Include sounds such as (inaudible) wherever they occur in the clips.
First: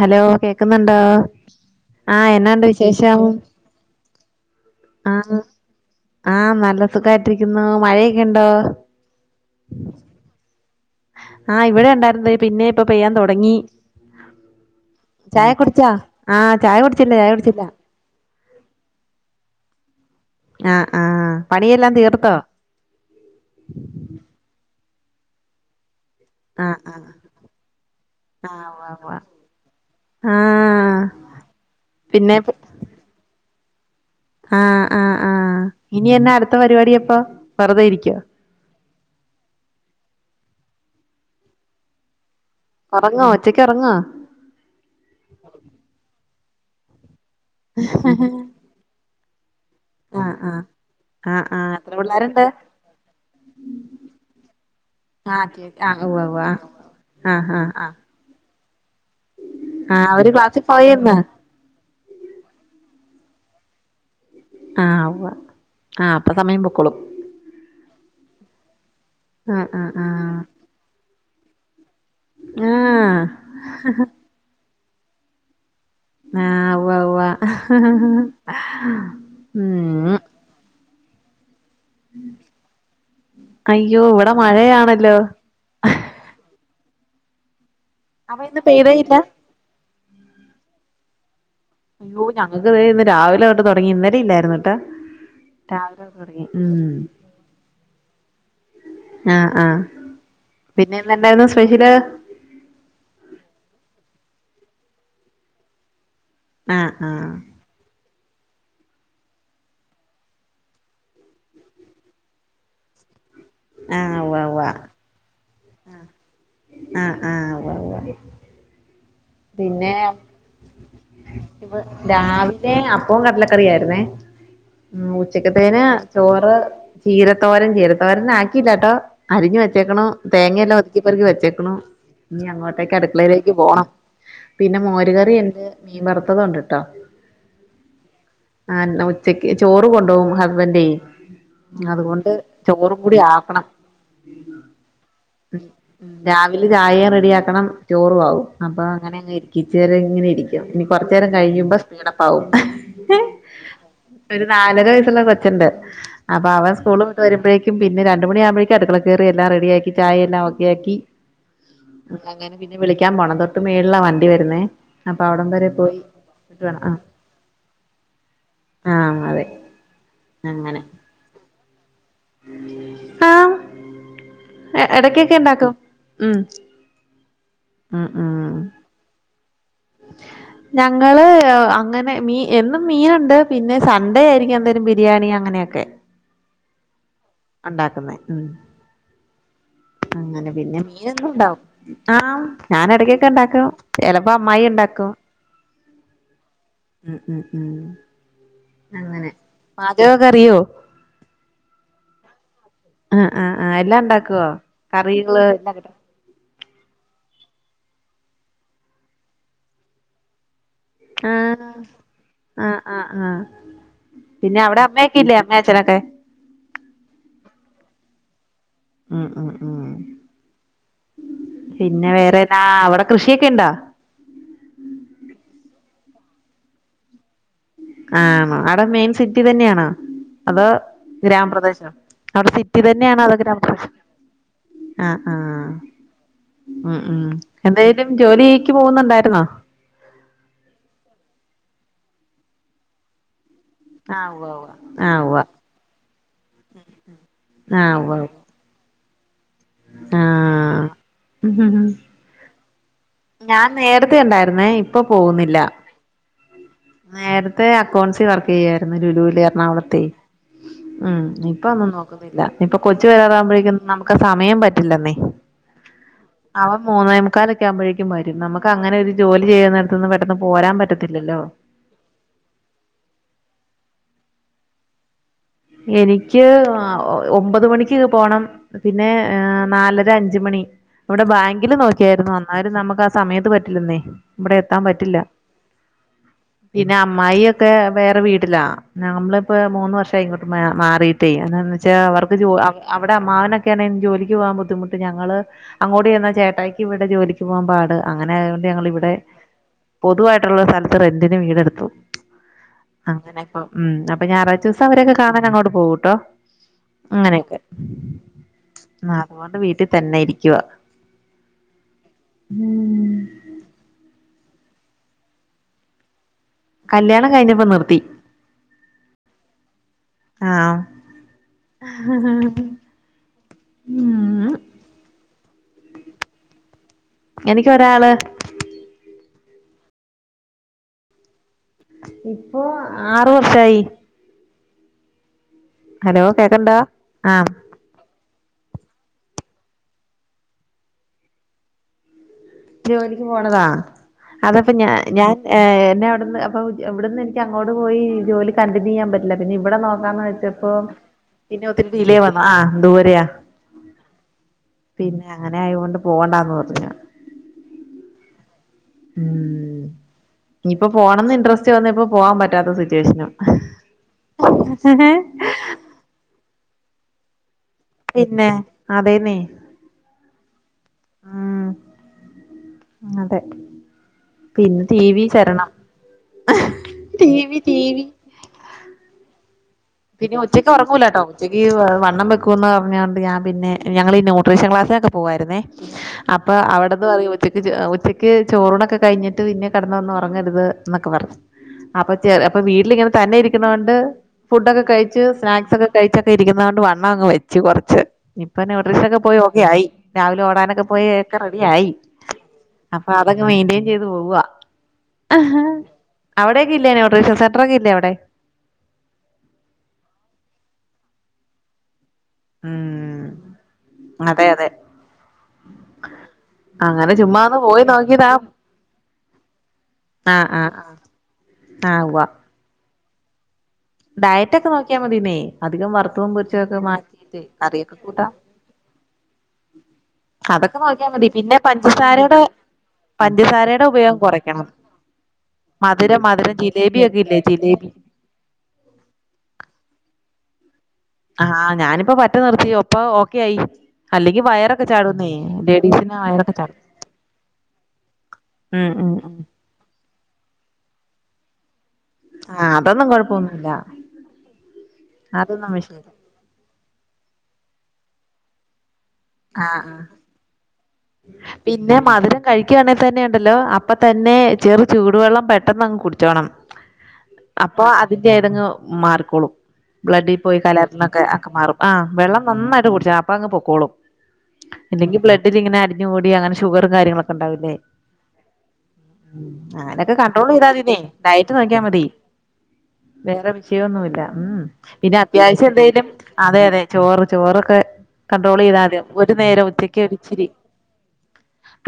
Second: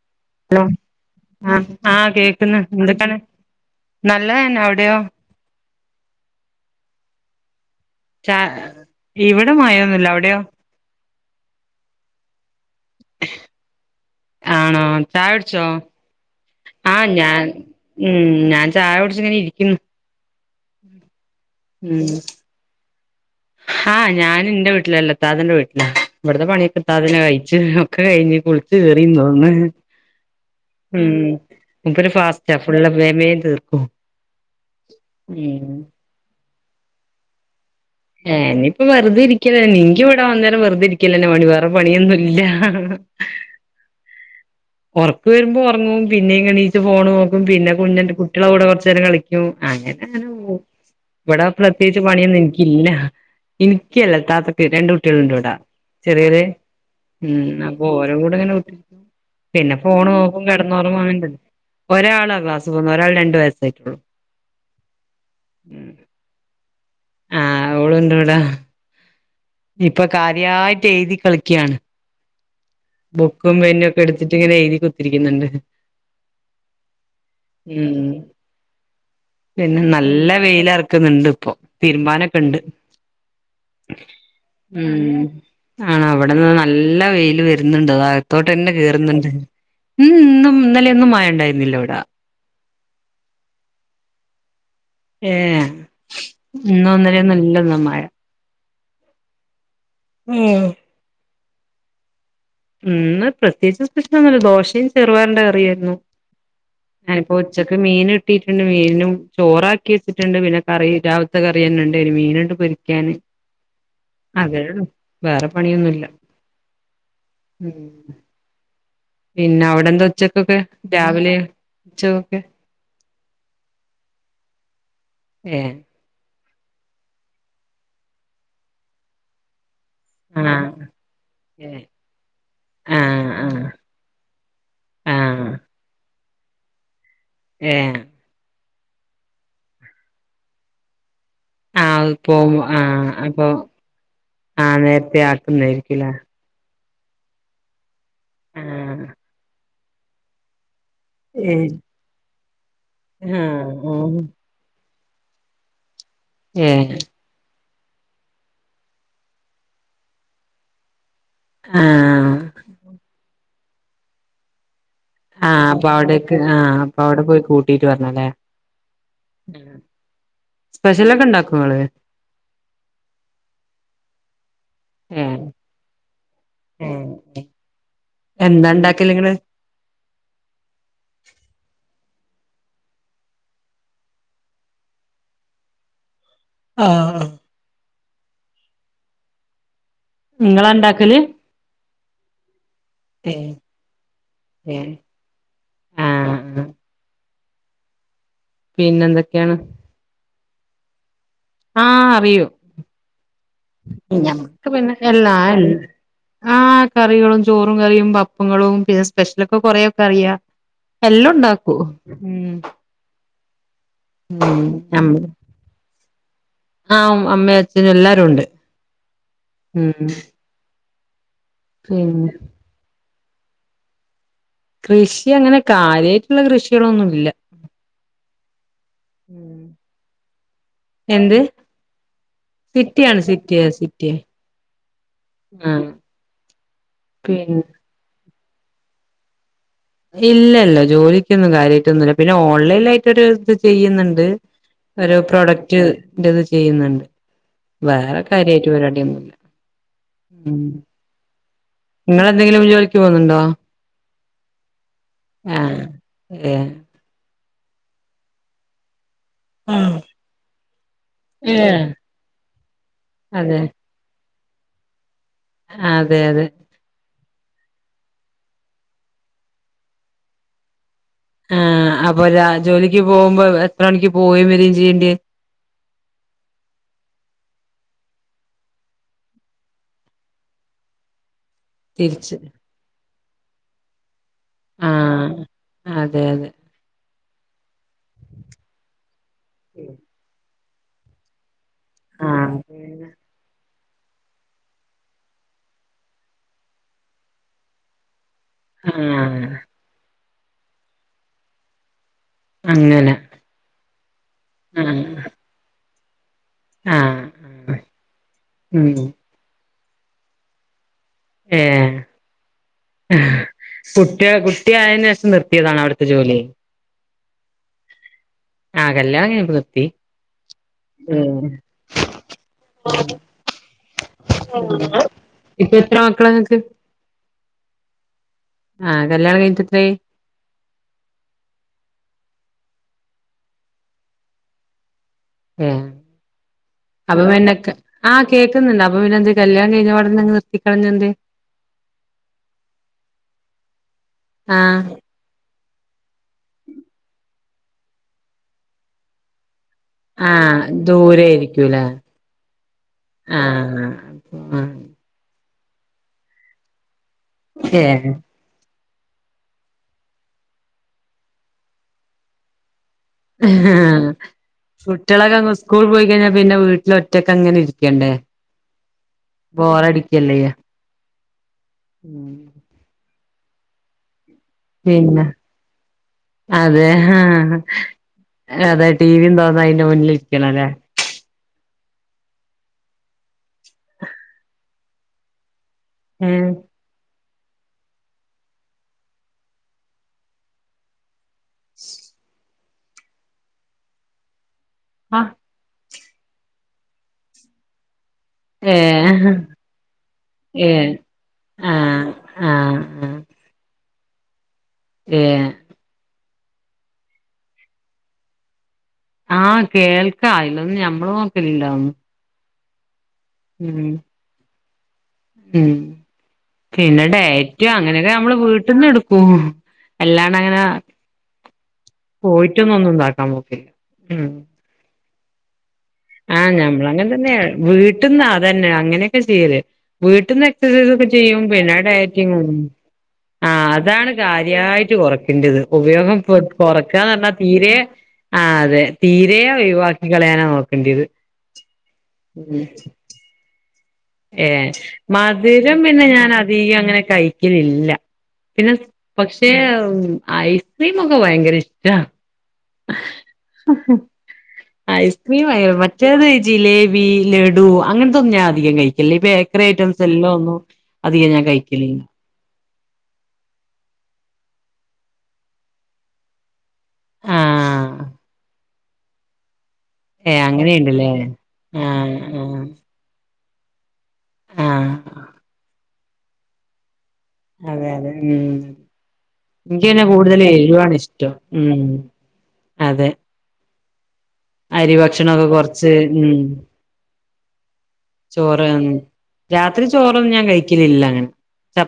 Hello കേക്കുന്നുണ്ടോ ആ ആ ആഹ് എന്നാ കേക്ക്ന്ന് ഉണ്ട് എന്തൊക്കാണ് വിശേഷം നല്ലതന്നെ അവിടെയോ ആഹ് ആഹ് നല്ല സുഖായിട്ടിരിക്കുന്നു മഴയി ച ഇവിടെ മഴയൊന്നുവില്ല അവിടെയോ ആഹ് ഇവിടെ ഉണ്ടായിരുന്നു ദേ പിന്നെയും ഇപ്പ പെയ്യാൻ തൊടങ്ങി ആണോ ചായ കുടിച്ചോ കുടിച്ചാ ആഹ് ചായ ആ കുടിച്ചില്ല ചായ ഞാൻ കുടിച്ചില്ല ഉം ഞാൻ ചായ കുടിച്ചിങ്ങനെ ഇരിക്കുന്നു ആഹ് ആഹ് പണിയെല്ലാം ഉം തീർത്തോ ആ ഞാൻ എന്റെ വീട്ടിലല്ല ഇത്താദിന്റ വീട്ടിലാ ഇവിടത്തെ ആഹ് പണിയൊക്കെ ഇത്താ ആഹ് തന്നെ കഴിച്ച് ഒക്കെ കഴിഞ്ഞ് ആഹ് കുളിച്ച് ഉവ്വ ഉവ്വ കേറീന്ന് തോന്നുന്ന് ആഹ് ഉം മൂപ്പര് പിന്നെ ഫാസ്റ്റാ ഫുള്ള് വേഗം വേഗം തീർക്കും ആഹ് ആഹ് ആഹ് ഉം ഇനി എന്നാ അടുത്ത പരിപാടി അപ്പോ വെറുതെ ഇരിക്കോ ഏ ഇനിപ്പൊ വെറുതെ ഇരിക്കല് തന്നെ എനിക്ക് ഇവിട വന്നേരം വെറുതെ ഇരിക്കല് തന്നെ പണി വേറെ പണിയൊന്നും ഇല്ലാ ഒറങ്ങുവൊ ഉച്ചക്ക് ഒറങ്ങുവൊ ഒറക്കം വരുമ്പോ ഒറങ്ങും പിന്നേയും ഇങ്ങെണീച്ച് ഫോണ് നോക്കും പിന്നെ കുഞ്ഞിന്റെ കുട്ടികളുടെ കൂടെ കൊറച്ച് നേരം കളി ക്കും അങ്ങനെങ്ങനെ ആഹ് ആഹ് പോകും ആഹ് ഇവിടെ ആഹ് എത്ര പ്രത്യേകിച്ച് പണിയൊന്നും പിള്ളേരുണ്ട് എനിക്കില്ല എനിക്കല്ല ഇത്താത്തക്ക് രണ്ട് കുട്ടികളുണ്ട് ആഹ് ഇവടെ കേക്ക് ആഹ് ഉവ്വ ചെറിയവര് ഉവ്വ ആഹ് ഉം ആഹ് ആഹ് അപ്പോ ഓ രുടെ കൂടെ ഇങ്ങനെ നിൽക്കും പിന്നേ ആഹ് ഫോണ് അവര് നോക്കും ക്ലാസ്സിൽ കെടന്നുറങ്ങും പോയന്ന് അങ്ങനെ തന്നേ ഒരാളാ ക്ലാസ് പോകുന്നത് ഒരാള് രണ്ട് വയസ്സായിട്ടുള്ളു ആഹ് ഉവ്വാ ആഹ് അപ്പ സമയം പൊക്കോളും ആഹ് ആഹ് ആഹ് ഇപ്പ ആഹ് കാര്യായിട്ട് എഴുതി കളിക്കാണ് ആഹ് ബുക്കും പെന്നും ഒക്കെ എടുത്തിട്ട് ഇങ്ങനെ എഴുതി കുത്തിരിക്കുന്നുണ്ട് ആഹ് ഉവ്വ ഉവ്വ ഉം പിന്നെ ഊം നല്ല വെയിലറക്കുന്നുണ്ട് ഇപ്പൊ തിരുമ്പാനൊക്കെ ഉണ്ട് അയ്യോ ഇവിടെ മഴയാണല്ലോ ഉം ആണാ ഇവിടെന്ന് നല്ല വെയില് വരുന്നുണ്ട് അപ്പൊ അകത്തോട്ട് ഇന്ന് തന്നെ പെയ്തേയില്ല കേറുന്നുണ്ട് ഉം ഇന്നും ഇന്നലെയൊന്നും മഴ ഇണ്ടായിരുന്നില്ല ഇവിടെ ഇയ്യോ ഞങ്ങക്ക് ദേ ഇന്ന് രാവിലെ തൊട്ട് തൊടങ്ങി ഇന്നലെ ഇല്ലായിരുന്നൂട്ടാ ഏ ഇന്നോ ഇന്നലെന്നൊല്ല മഴ ആഹ് ആഹ് (unintelligible) പിന്നെ എന്ത്ണ്ടായിരുന്നു സ്പെഷ്യല് ഇന്ന് പ്രത്യേകിച്ച് സ്പെഷ്യലൊന്നുല്ല ദോശയും ചെറുപയറിന്റെ കറിയായിരുന്നു ആഹ് ആഹ് (unintelligible) ഉച്ചക്ക് മീന് കിട്ടീട്ടിണ്ട് മീനും ചോറാക്കി വെച്ചിട്ടിണ്ട് പിന്നെ കറി രാവിലത്തെ കറി തന്നെ ഇണ്ട് ഒര് മീനിണ്ട് പൊരിക്കാന് ആഹ് ഉവ്വാ ഉവ്വാ അതേള്ളൂ വേറെ പണിയൊന്നുല്ല ആഹ് ആഹ് ഉവ്വ ഉം ഉവ്വ പിന്നെ അവിടെ എന്താ ഉച്ചക്കൊക്കെ രാവിലെയൊ ഉച്ചക്കൊക്കെ ഇവിടേ അപ്പോം കടലക്കറിയായിരുന്നേ ഉം ഏ ഉച്ചക്കത്തേന് ചോറ് ചീരത്തോരൻ ചീരത്തോരൻ ആക്കിയില്ലാട്ടോ അരിഞ്ഞ് വെച്ചേക്കണു തേങ്ങയെല്ലാം ആഹ് ഒതുക്കിപ്പറക്കി ഏ വെച്ചേക്കണു ഇനി അങ്ങോട്ടേക്ക് ആഹ് അടുക്കളയിലേക്ക് ആഹ് പോണം. പിന്നെ മോരുകറി ആഹ് എണ്ട് മീൻ വറുത്തത് ഒണ്ട്ട്ടോ. ഏഹ് അഹ് ന്ന ഉച്ചക്ക് ചോറ് കൊണ്ടുപോകും ഹസ്ബൻഡേ ആഹ് അതുകൊണ്ട് ഇപ്പോ ചോറും ആഹ് കൂടി അപ്പൊ ആക്കണം ആഹ് നേരത്തെ ആക്കുന്നായിരിക്കുംല്ലേ ഗ്യാ സില് ചായയും റെഡിയാക്കണം ചോറു ആകും അപ്പൊ ആഹ് അങ്ങനെ അങ്ങ് ഇരിക്കും ഉച്ചരെഇങ്ങനെ ഇരി ക്കും ഇനി കൊറച്ച് നേരം ഏഹ് കഴിയുമ്പ സ്പീഡപ്പാവും. ആഹ് ആഹ് ഒര് നാലര വയസുള്ള കൊച്ചെണ്ട് അപ്പ അവൻ ഏഹ് സ്കൂള് വി ട്ടു വരുമ്പഴേക്കും പിന്നെ രണ്ട് മണിയാവുമ്പഴേക്കും അടുക്കളെ കയറി എല്ലാം റെഡിയാക്കി ചായെല്ലാം ഓക്കെയാക്കി. ആഹ് അങ്ങനെ പിന്നെ വിളിക്കാൻ പോണം തൊട്ട് മേളിലാ വണ്ടി വരുന്നേ. അപ്പൊ അവിടം ആഹ് വരെ അപ്പൊ പോയി അവിടക്ക് ആഹ് വേണം ആ അപ്പൊ അവിടെ പോയി കൂട്ടീട്ട് വരണല്ലേ? ആഹ് അതെ. അങ്ങനെ സ്പെഷ്യലൊക്കെ ഇണ്ടാക്കോ നിങ്ങള്? ആഹ് എടക്കക്കെ ഇണ്ടാക്കും ഉം. ഉം ഉം ഉം എന്താ എണ്ടാക്കല് നിങ്ങള്? ഞങ്ങള് അങ്ങനെ മീ എന്നും മീനുണ്ട് പിന്നെ സൺഡേ ആയിരിക്കും എന്തെങ്കിലും ബിരിയാണി അങ്ങനെയൊക്കെ. ആഹ് ഒണ്ടാക്കുന്നേ ഉം അങ്ങനെ ഇങ്ങളാ പിന്നെ ഇണ്ടാക്കല് മീനെന്നും ഉണ്ടാവും. ആഹ് ഞാന് എടക്കൊക്കെ ഏഹ് ഇണ്ടാക്കും ചിലപ്പോ അമ്മായി ഏഹ് എണ്ടാക്കും. ആഹ് ആഹ് ഇഹ് ഇഹ് ഇം പിന്നെ അങ്ങനെ എന്തൊക്കെയാണ് പാ ചകോക്കെ അറിയോ ആഹ് അറിയും ആഹ് ആഹ് ആഹ് എല്ലാം ഉണ്ടാക്കുവോ ഞമ്മക്ക് പിന്നെ എല്ലാ കറികള് എല്ലാം കിട്ടും ആഹ് കറികളും ചോറും കറിയും പപ്പങ്ങളും പിന്നെ സ്പെഷ്യലൊക്കെ കൊറേയൊക്കെ അറിയാ എല്ലാം ആഹ് ഉണ്ടാക്കൂ ഉം. ആഹ് ആഹ് പിന്നെ ഉം അവിടെ നമ്മ അമ്മയൊക്കെ ഇല്ലേ അമ്മ അഛനൊക്കെ? ആഹ് അമ്മെ അച്ഛനും എല്ലാരും ഉണ്ട് ഉം പിന്നെ വേറെ എന്നാ അവിടെ കൃഷിയൊക്കെ ഇണ്ടോ? കൃഷി അങ്ങനെ കാര്യായിട്ടുള്ള കൃഷികളൊന്നുല്ല. ആണോ അവിടെ മെയിൻ സിറ്റി തന്നെയാണോ അതോ എന്ത് ഗ്രാമപ്രദേശൊ അവിടെ സിറ്റി സിറ്റിയാണ് തന്നെയാണോ അതോ സിറ്റിയ ഗ്രാമപ്രദേശൊ സിറ്റിയ ആഹ് ആഹ് ഉം ഉം പിന്നെ എന്തെ ങ്കിലും ജോലീക്ക് പോകുന്നുണ്ടായിരുന്നോ? ഇല്ലില്ല ജോലിക്കൊന്നും കാര്യമായിട്ടൊന്നുല്ല പിന്നെ ഓൺലൈനായിട്ട് ഒരു ചെയ്യുന്നിണ്ട് ആഹ് ഉവ്വ ഉവ്വ ഒരു ആഹ് ഉവ്വ പ്രോഡക്റ്റ്ന്റെത് ചെയ്യുന്നിണ്ട്. ആഹ് ഉവ്വ വേറെ ഉവ്വ കാര്യായിട്ട് പരിപാടിയൊന്നുല്ല. ഉം ആഹ് നിങ്ങളെന്തെങ്കിലും ജോലിക്ക് പോവുന്നുണ്ടോ? ഞാൻ നേരത്തെ ഉണ്ടായിരുന്നേ ഇപ്പൊ പോവുന്നില്ല. ഏ. നേരത്തെ അക്കൗണ്ട്സിൽ വർക്ക് ചെയ്യായിരുന്നു ലുലുവില് ആഹ് ത്തെ ഉം ഏഹ് ഇപ്പൊന്നും നോക്കുന്നില്ല ഇപ്പൊ കൊച്ചു അതെ വരാറാവുമ്പോഴേക്കും നമുക്ക് സമയം പറ്റില്ലെന്നേ. അതെ അതെ. അവൻ മൂന്നേമുക്കാലൊക്കെ ആകുമ്പോഴേും വരും നമുക്ക് അങ്ങനെ ഒരു ജോലി ചെയ്യുന്നേട്ത്ത്ന്ന് പെട്ടെന്ന് പോരാൻ പറ്റത്തില്ലല്ലോ ആ അപ്പൊ രാ ജോലിക്ക് പോകുമ്പോ എത്ര മണിക്ക് പോവയും വരയും ചെയ്യേണ്ടി എനിക്ക് ഒമ്പത് മണിക്ക് പോണം പിന്നെ ഏ നാലര അഞ്ച മണി ഇവിടെ ബാങ്കില് നോക്കിയായിരുന്നു തിരിച്ച് അന്നാലും നമുക്ക് ആ സമയത്ത് പറ്റില്ലെന്നേ ഇവിടെ എത്താൻ പറ്റില്ല ആഹ് അതെ അതെ പിന്നെ അമ്മായി ഒക്കെ വേറെ വീടിലാ നമ്മളിപ്പോ മൂന്ന് വർഷംമായിങ്ങോട്ട മാറിയിട്ടേ എന്താന്ന് വെച്ചാൽ അവർക്ക് ആഹ് അവവിടെ അമ്മാവനൊക്കെ ജോലിക്ക് പോവാൻ ബുദ്ധിമുട്ട് ഞങ്ങള് അങ്ങോട്ട് ചെന്ന ചേട്ടായിക്ക് ഇവിടെ ജോലിക്ക് പോകാൻ പാട് അങ്ങനെ ഞങ്ങള് ഇവിടെ ആഹ് പൊതുവായിട്ടുള്ള സ്ഥലത്ത് റെന്റിന് വീടെടുത്തു അങ്ങനെ അങ്ങനെയൊക്ക ഉ അപ്പൊ ഞായറാഴച്ച ദിവസം ആഹ് അവരൊക്കെ കാണാൻ അങ്ങോട്ട് പോവൂട്ടോ ആഹ് അങ്ങനെയൊക്കെ ആഹ് ഉം എന്നതുകൊണ്ട് വീട്ടിൽ തന്നെ ഇരിക്കുവ ഏ കുട്ടിയ കുട്ടി ആയേന് ശേഷം നിർത്തിയതാണോ അവിടുത്തെ ജോലി കല്യാണം കഴിഞ്ഞപ്പോ നിർത്തി ആ കല്ല്യാണം കഴിഞ്ഞപ്പം നിർത്തീ ഉ ആഹ ഇപ്പൊ എത്ര മക്കളാങ്ങക്ക് എനിക്കൊരാള് ആഹ് കല്യാണം കഴിഞ്ഞിട്ടെത്രേ യി ഇപ്പോൊ ആറു വർഷായി ഏ ഹലോ കേക്കണ്ടാ ആഹ് അപ്പന്നെക്കെ ആഹ കേക്കുന്നുണ്ട് അപ്പൊ പിന്നെന്ത് കല്യാണം കഴിഞ്ഞ പാട ന്നെ നിർത്തിക്കളഞ്ഞന്ത് ജോലിക്ക് പോണതാ അതപ്പ ഞ ആഹ് ഞാൻ ഏ എന്നെ അവിടുന്ന് അപ്പൊ ഇവിടെന്ന് എനിക്ക് അങ്ങോട്ട് പോയി ജോലി കണ്ടിന്യൂ ചെയ്യാൻ പറ്റില്ല പിന്നെ ഇവിടെ നോക്ക ന്ന് ആഹ് വെച്ചപ്പോ ദൂരെ ഇന്ന ആയിരിക്കൂലേ ഒത്തിരി വല വന്ന ആ ദൂരയാ ആഹ് പിന്നെ അങ്ങനെ ആയുകൊണ്ട് പോകണ്ടന്ന് പറഞ്ഞ ഏ ഉം ഇനിയിപ്പോൊ പോണംന്ന് ഇൻട്രസ്റ്റ് വന്ന ഇപ്പ പോവാൻ പറ്റാത്ത സിറ്റുവേഷനും ആ കുട്ടികളൊക്കെ അങ്ങ് സ്കൂൾ പോയി കഴിഞ്ഞാൽ പിന്നെ വീട്ടില ഒറ്റക്കെ അങ്ങനെ ഇ പിന്നെ അതേന്നെ ബോറടിക്കല്ലേയ്യ ഉം അതെ പിന്നെ ടി വി ശരണം അതെ ടീവി ആഹ് ടീവി അതെ ടടിീിയും തോന്നാായി പിന്നെ ഉച്ചയ്ക്ക് ഉറങ്ങൂലാട്ടോ ഉച്ചക്ക്ഈ വണ്ണം വെക്കന്ന് പറഞ്ഞുക കൊണ്ട്ഞൻ പിന്നെ ഞൾ ന്യൂട്രീഷൻ ക്ലാസൊക്കെ പോായിരുന്നേ ഏഹ് അപ്പൊ അവിടെന്ന് പറയച്ച ഉച്ചയ്ക്ക് ചോറണൊക്കെ കഴിഞ്ഞിട്ട് പിന്നെ കിടന്ന വന്ന് ഉറങ്ങരുത് എന്നൊക്കെ പറു അപ്പൊ ചെ അപ്പൊ വീട്ടിലിങ്ങനെ തന്നെ ഇരിക്കണോണ്ട് ഫുഡൊക്കെ കഴിച്ച് ആഹ് സ്നാക് സൊക്കെ കഴിച്ചൊക്കെ ഇരിക്കുന്നത കൊ ണ്ട് വണ്ണം അങ്ങ് വെച്ച് കുറച്ച് ഇപ്പൊ ന്യൂഡ്രീഷനൊക്കെ ഏഹ് പോയി ഓക്കെ ആയി രാവിലെ ഓടാനൊക്കെ ഏഹ് പോയി ഒക്കെ റെഡി ആയി ആഹ് ആഹ് ആഹ് അപ്പൊ അതൊക്കെ മെയിൻ്റെയിൻ ചെയ്ത് പോവവാ ഏഹ് അവിടെേക്ക ഇല്യേനോ റീഷ സന്ററൊക്കെ ഇല്ല അവിടെ ആഹ് കേൾക്ക അയിലൊന്നും ഞമ്മള് നോക്കലില്ലന്നും ഉം ഉം അതെ അതെ ഉം പിന്നെ അങ്ങനെ ചുമ്മാ ഒന്ന് ഡയറ്റ് പോയി അങ്ങനെയൊക്കെ നോക്കിയതാ നമ്മള് വീട്ട്ന്ന് എടുക്കും എല്ലാണ അങ്ങനെ ആ (unintelligible) പോയിട്ടൊന്നും ഒന്നും ഇണ്ടാക്കാൻ നോക്കലില്ല. ഡയറ്റ് ഒക്കെ നോക്കിയാ മതീന്നെ അധികം വർ ആഹ് ഞമ്മള് അങ്ങൻതന്നെയാ വിട്ട്ന്ന് കൂട്ടാം അതെന്നെ അങ്ങനെയൊക്കെ ചെയ്യല് വി ട്ട്ന്ന് അതൊക്കെ എക്സസൈസ് ഒക്കെ നോക്കിയാൽ മതി ചെയ്യും പിന്നെ ഡയറ്റിംഗ് പഞ്ചസാരയുടെ ആ പഞ്ചസാരയുടെ അതാണ് ഉപയോഗം കുറയ്ക്കണം കാര്യായിട്ട് കൊറക്കേണ്ടത് ഉപയോഗം മധുരം മധുരം ജിലേബി കൊറക്കാന്ന് ഒക്കെ പറഞ്ഞാൽ ഇല്ലേ തീരെ ജിലേബി ആ അതെ തീരെ ഒഴിവാക്കി കളയാനാ നോക്കേണ്ടിത് ആഹ ഞാനിപ്പോ പറ്റെ നിർത്തി അപ്പോ ഓക്കെ ആയി അല്ലെങ്കി ഏ വയറൊക്കെ ചാടുന്നേ മധുരം പിന്നെ ലേഡീസിന് ഞാൻ വയറൊക്കെ അധികം ചാടും അങ്ങനെ കഴിക്കലില്ല പിന്നെ ഉം ഉം ഉം പക്ഷെ ഐസ്ക്രീംമൊക്കെ ഭയങ്കര ഇഷ്ടാ ആഹ് അതൊന്നും കൊയപ്പൊന്നു ഐസ്ക്രീം ആയ അതൊന്നും വിഷയല്ല മറ്റേത് ജിലേബി ലഡു അങ്ങനത്തൊന്നും ഞാൻ അധികം കഴിക്കില്ല ഈ ബേക്കറി ആഹ് ഐറ്റംസ് ആഹ് എല്ലും ഒന്നു. പിന്നെ മധുരം കഴിക്കുവാണെങ്കിൽ തന്നെ ഉണ്ടല്ലോ അപ്പൊ തന്നെ ചെറു ചൂടു വെള്ളം പെട്ടെന്ന് അങ് കുടിച്ചോണം അപ്പൊ ആഹ് അതിന്റെ എടങ്ങേറ് മാറിക്കോളും ഏ ബ്ലഡിൽ പോയി അങ്ങനെയുണ്ടല്ലേ കലറുന്നൊക്കെ മാറും ആഹ ആഹ് വെള്ള ആഹ് നന്നായിട്ട് കുടിച്ചണം അപ്പൊ അങ് പൊക്കോളും ആഹ് ഇല്ലെങ്കിൽ ബ്ലഡിൽ ഇങ്ങനെ അടിഞ്ഞു കൂടി അങ്ങനെ ഷുഗറും കാര്യങ്ങളും അതെ അതെ ഉ ഇന്ക് അയ്ന് അങ്ങനൊക്കെ കൂടുതൽ കൺട്രോൾ ചെയ്താ എരുവാണ് മതിന്നേ ഇഷ്ടം ഡയറ്റ് ഉ നോക്കിയാൽ മതി വേറെ വിശയൊന്നുമില്ല ഉം അരി പിന്നെ ഭക്ഷണൊക്കെ അത്യാവശ്യം കൊറച്ച് എന്തേലും ഉം അതെ അതെ ചോറ് ചോറൊക്കെ കണ്ട്രോൾ ചോറ് ചെയ്താൽ മതി ഒരു നേരം രാത്രി ഉച്ചക്ക് ചോറൊന്നും ഞാൻ ഒരിച്ചിരി കഴിക്കലില്ല അങ്ങനെ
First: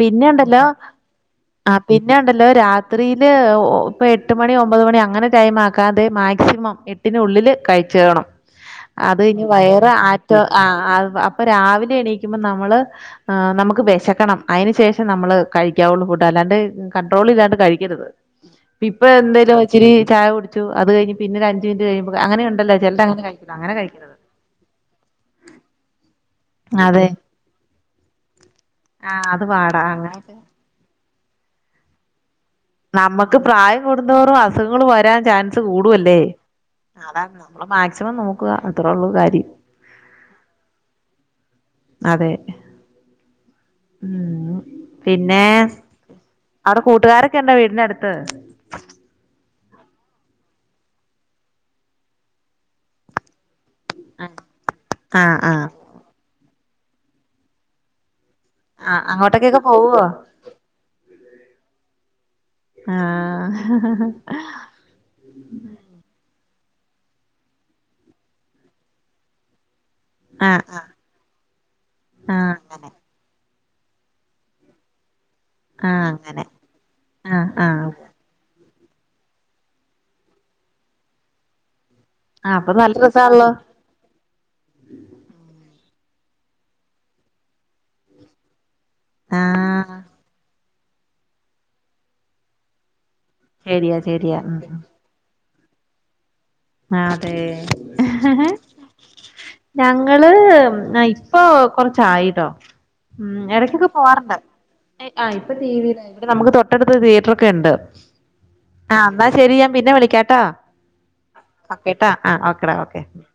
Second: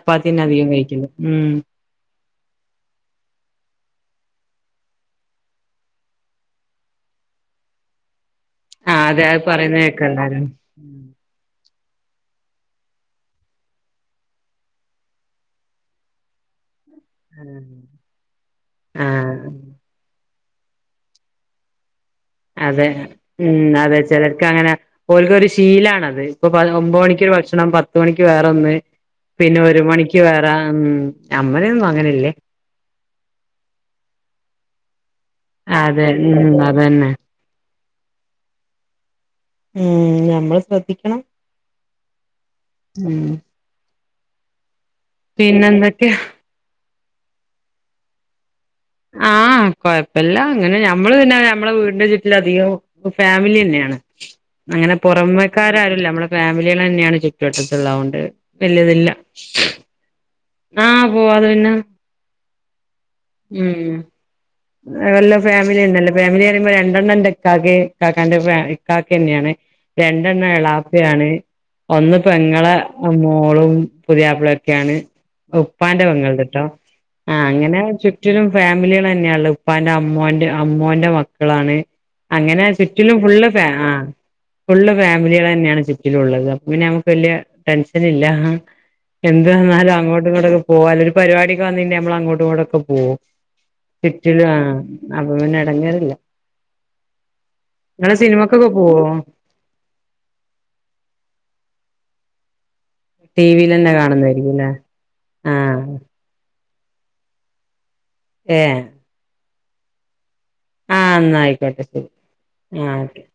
പിന്നെ ഉണ്ടല്ലോ അധികം കഴിക്കൽ ഉം. ആ പിന്നെ ഇണ്ടല്ലോ രാത്രിയില് ഇപ്പൊ എട്ട് മണി ഒമ്പത് മണി അങ്ങനെ ടൈം ആക്കാതെ മാക്സിമം എ വീട്ടിനുള്ളില് കഴിച്ചേണം ആഹ് അത് അതെ ഇനി പറയുന്ന വയർ ആറ്റ് കേക്കണ്ടായിരുന്നു ആഹ് ആഹ് അപ്പൊ രാവിലെ എണീക്കുമ്പോൾ നമ്മള് എ നമു ക്ക് വെശക്കണം അയ്ന് ശേഷം നമ്മള് കഴിക്കാവൊള്ളും ഫുഡ് അല്ലാണ്ട് കണ്ട്രോൾ ഇല്ലാണ്ട് കഴിക്കരുത് ഇപ്പൊ ആഹ് എന്തായലും ഇച്ചിരി ചായ കുടിച്ചു അത് കഴിഞ് പിന്നെ ഒരഞ്ച് മിനിറ്റ് കഴിയുമ്പൊ അങ്ങനെ ഇണ്ടല്ലൊ അങ്ങനെ കഴിക്കു അങ്ങനെ കഴിക്കരുത് ചെലർക്ക് അങ്ങനെ ഓൽക്കൊരു ശീലാണത് ഇപ്പൊ ഒമ്പത് അതെ മണിക്ക് ഒരു ഭക്ഷണം പത്ത് മണിക്ക് വേറെ ഒന്ന് ആ അത് പിന്നെ ഒരു പാടാ മണിക്ക് അങ്ങനൊക്കെ വേറെ ഉ നമ്മളൊന്നും അങ്ങനെയില്ലെ നമ്മുക്ക് പ്രായം കൂടുംതോറും അസുഖങ്ങൾ വരാൻ ചാൻസ് അതെ കൂടുവല്ലേ ഉം അതന്നെ (unintelligible) നമ്മള് മാക്സിമം നോക്കുക അത്രേ ഒള്ളൂ കാര്യം ഉം നമ്മള് ശ്രദ്ധിക്കണം അതെ ഉം ഉം പിന്നെ അവുടെ കൂട്ടുകാരൊക്കെ ഇണ്ടോ വീടിന്റെ അടുത്ത് ആഹ കൊഴപ്പല്ല അങ്ങനെ ഞമ്മള് പിന്നെ നമ്മളെ വീടിന്റെ ചുറ്റിലും അധികം ഫാമിലി തന്നെയാ അങ്ങനെ ആഹ് ആഹ് പുറമേക്കാര് ആരുല്ല നമ്മളെ ഫാമിലിയാൾ തന്നെയാണ് ചുറ്റുവട്ടത്തുള്ളതോണ്ട് ആഹ് വെലുതില്ല അങ്ങോട്ടേക്കൊക്കെ പോവോ ആഹ് പോവാത് പിന്നെ ആഹ് ഉം വല്ലോ ഫാമിലി തന്നെല്ലെ ഫാമിലി പറയുമ്പോ രണ്ടെണ്ണം ഇന്റെ ഇക്കാകെയും ക്കാക്കന്റെ ഇക്കാക തന്നെയാണ് രണ്ടെണ്ണം ആഹ് എളാപ്പയും ആണ് ഒന്ന് ആഹ് പെങ്ങളെ അങ്ങനെ ആ മോളും പുതിയാപ്ല ഒക്കെയാണ് ഉപ്പാന്റെ ആഹ് അങ്ങനെ പെങ്ങൾത്ട്ടോ ആഹ് അങ്ങനെ ആഹ് ചു ചുറ്റ്ലും ഫാമിലികള് ന്നെള്ളത് ഉപ്പാന്റെ അമ്മോന്റെ അമ്മോന്റെ മക്കളാണ് ആഹ് അങ്ങനെ അപ്പൊ നല്ല ചുറ്റ്ലും ഫുള്ള് രസാണല്ലോ ഫേ ആഹ് ഫുള്ള് ഫേമിലികളെന്നെണ് ചുറ്റിലുള്ളത് അപ്പം നമക്ക് വല്യ ടെൻഷനില്ല എന്ത് വന്നാലും ആഹ് അങ്ങോട്ടുങ്ങോട്ടൊക്കെ പോകാല്ലോ ഒരു പരിപാടിക്കെ വന്ന് കഴിഞ്ഞാല് നമ്മൾ അങ്ങോട്ടും ഇങ്ങോട്ടൊക്കെ പോവും ശരിയാ ശരിയാ ചുറ്റിലും ആണ് ഉം അപ്പ പിന്നെ എടങ്ങെറില്ല. ഇങ്ങള് അതെ സനിമക്കൊക്കെ പോവോ? ഞങ്ങള് ഇപ്പൊ കൊർച്ചായിട്ടോ ടി ഉം വിൽ എടക്കൊക്കെ തന്നെ പോവാറ്ണ്ട് കാണുന്നായിരിക്കുംല്ലേ ആഹ് ഇപ്പൊ ആ ടിവിയിലെ നമുക്ക് തൊട്ടടുത്ത് തിയേറ്ററോക്കെണ്ട് ഏഹ് ആന്നാ ശെരി ഞാൻ പിന്നെ വിളിക്കാട്ടോ ആഹ് ഇന്നായ്ക്കോട്ടെ ശെരി ഓക്കെടാ ആഹ് ഓക്കെ ശെരി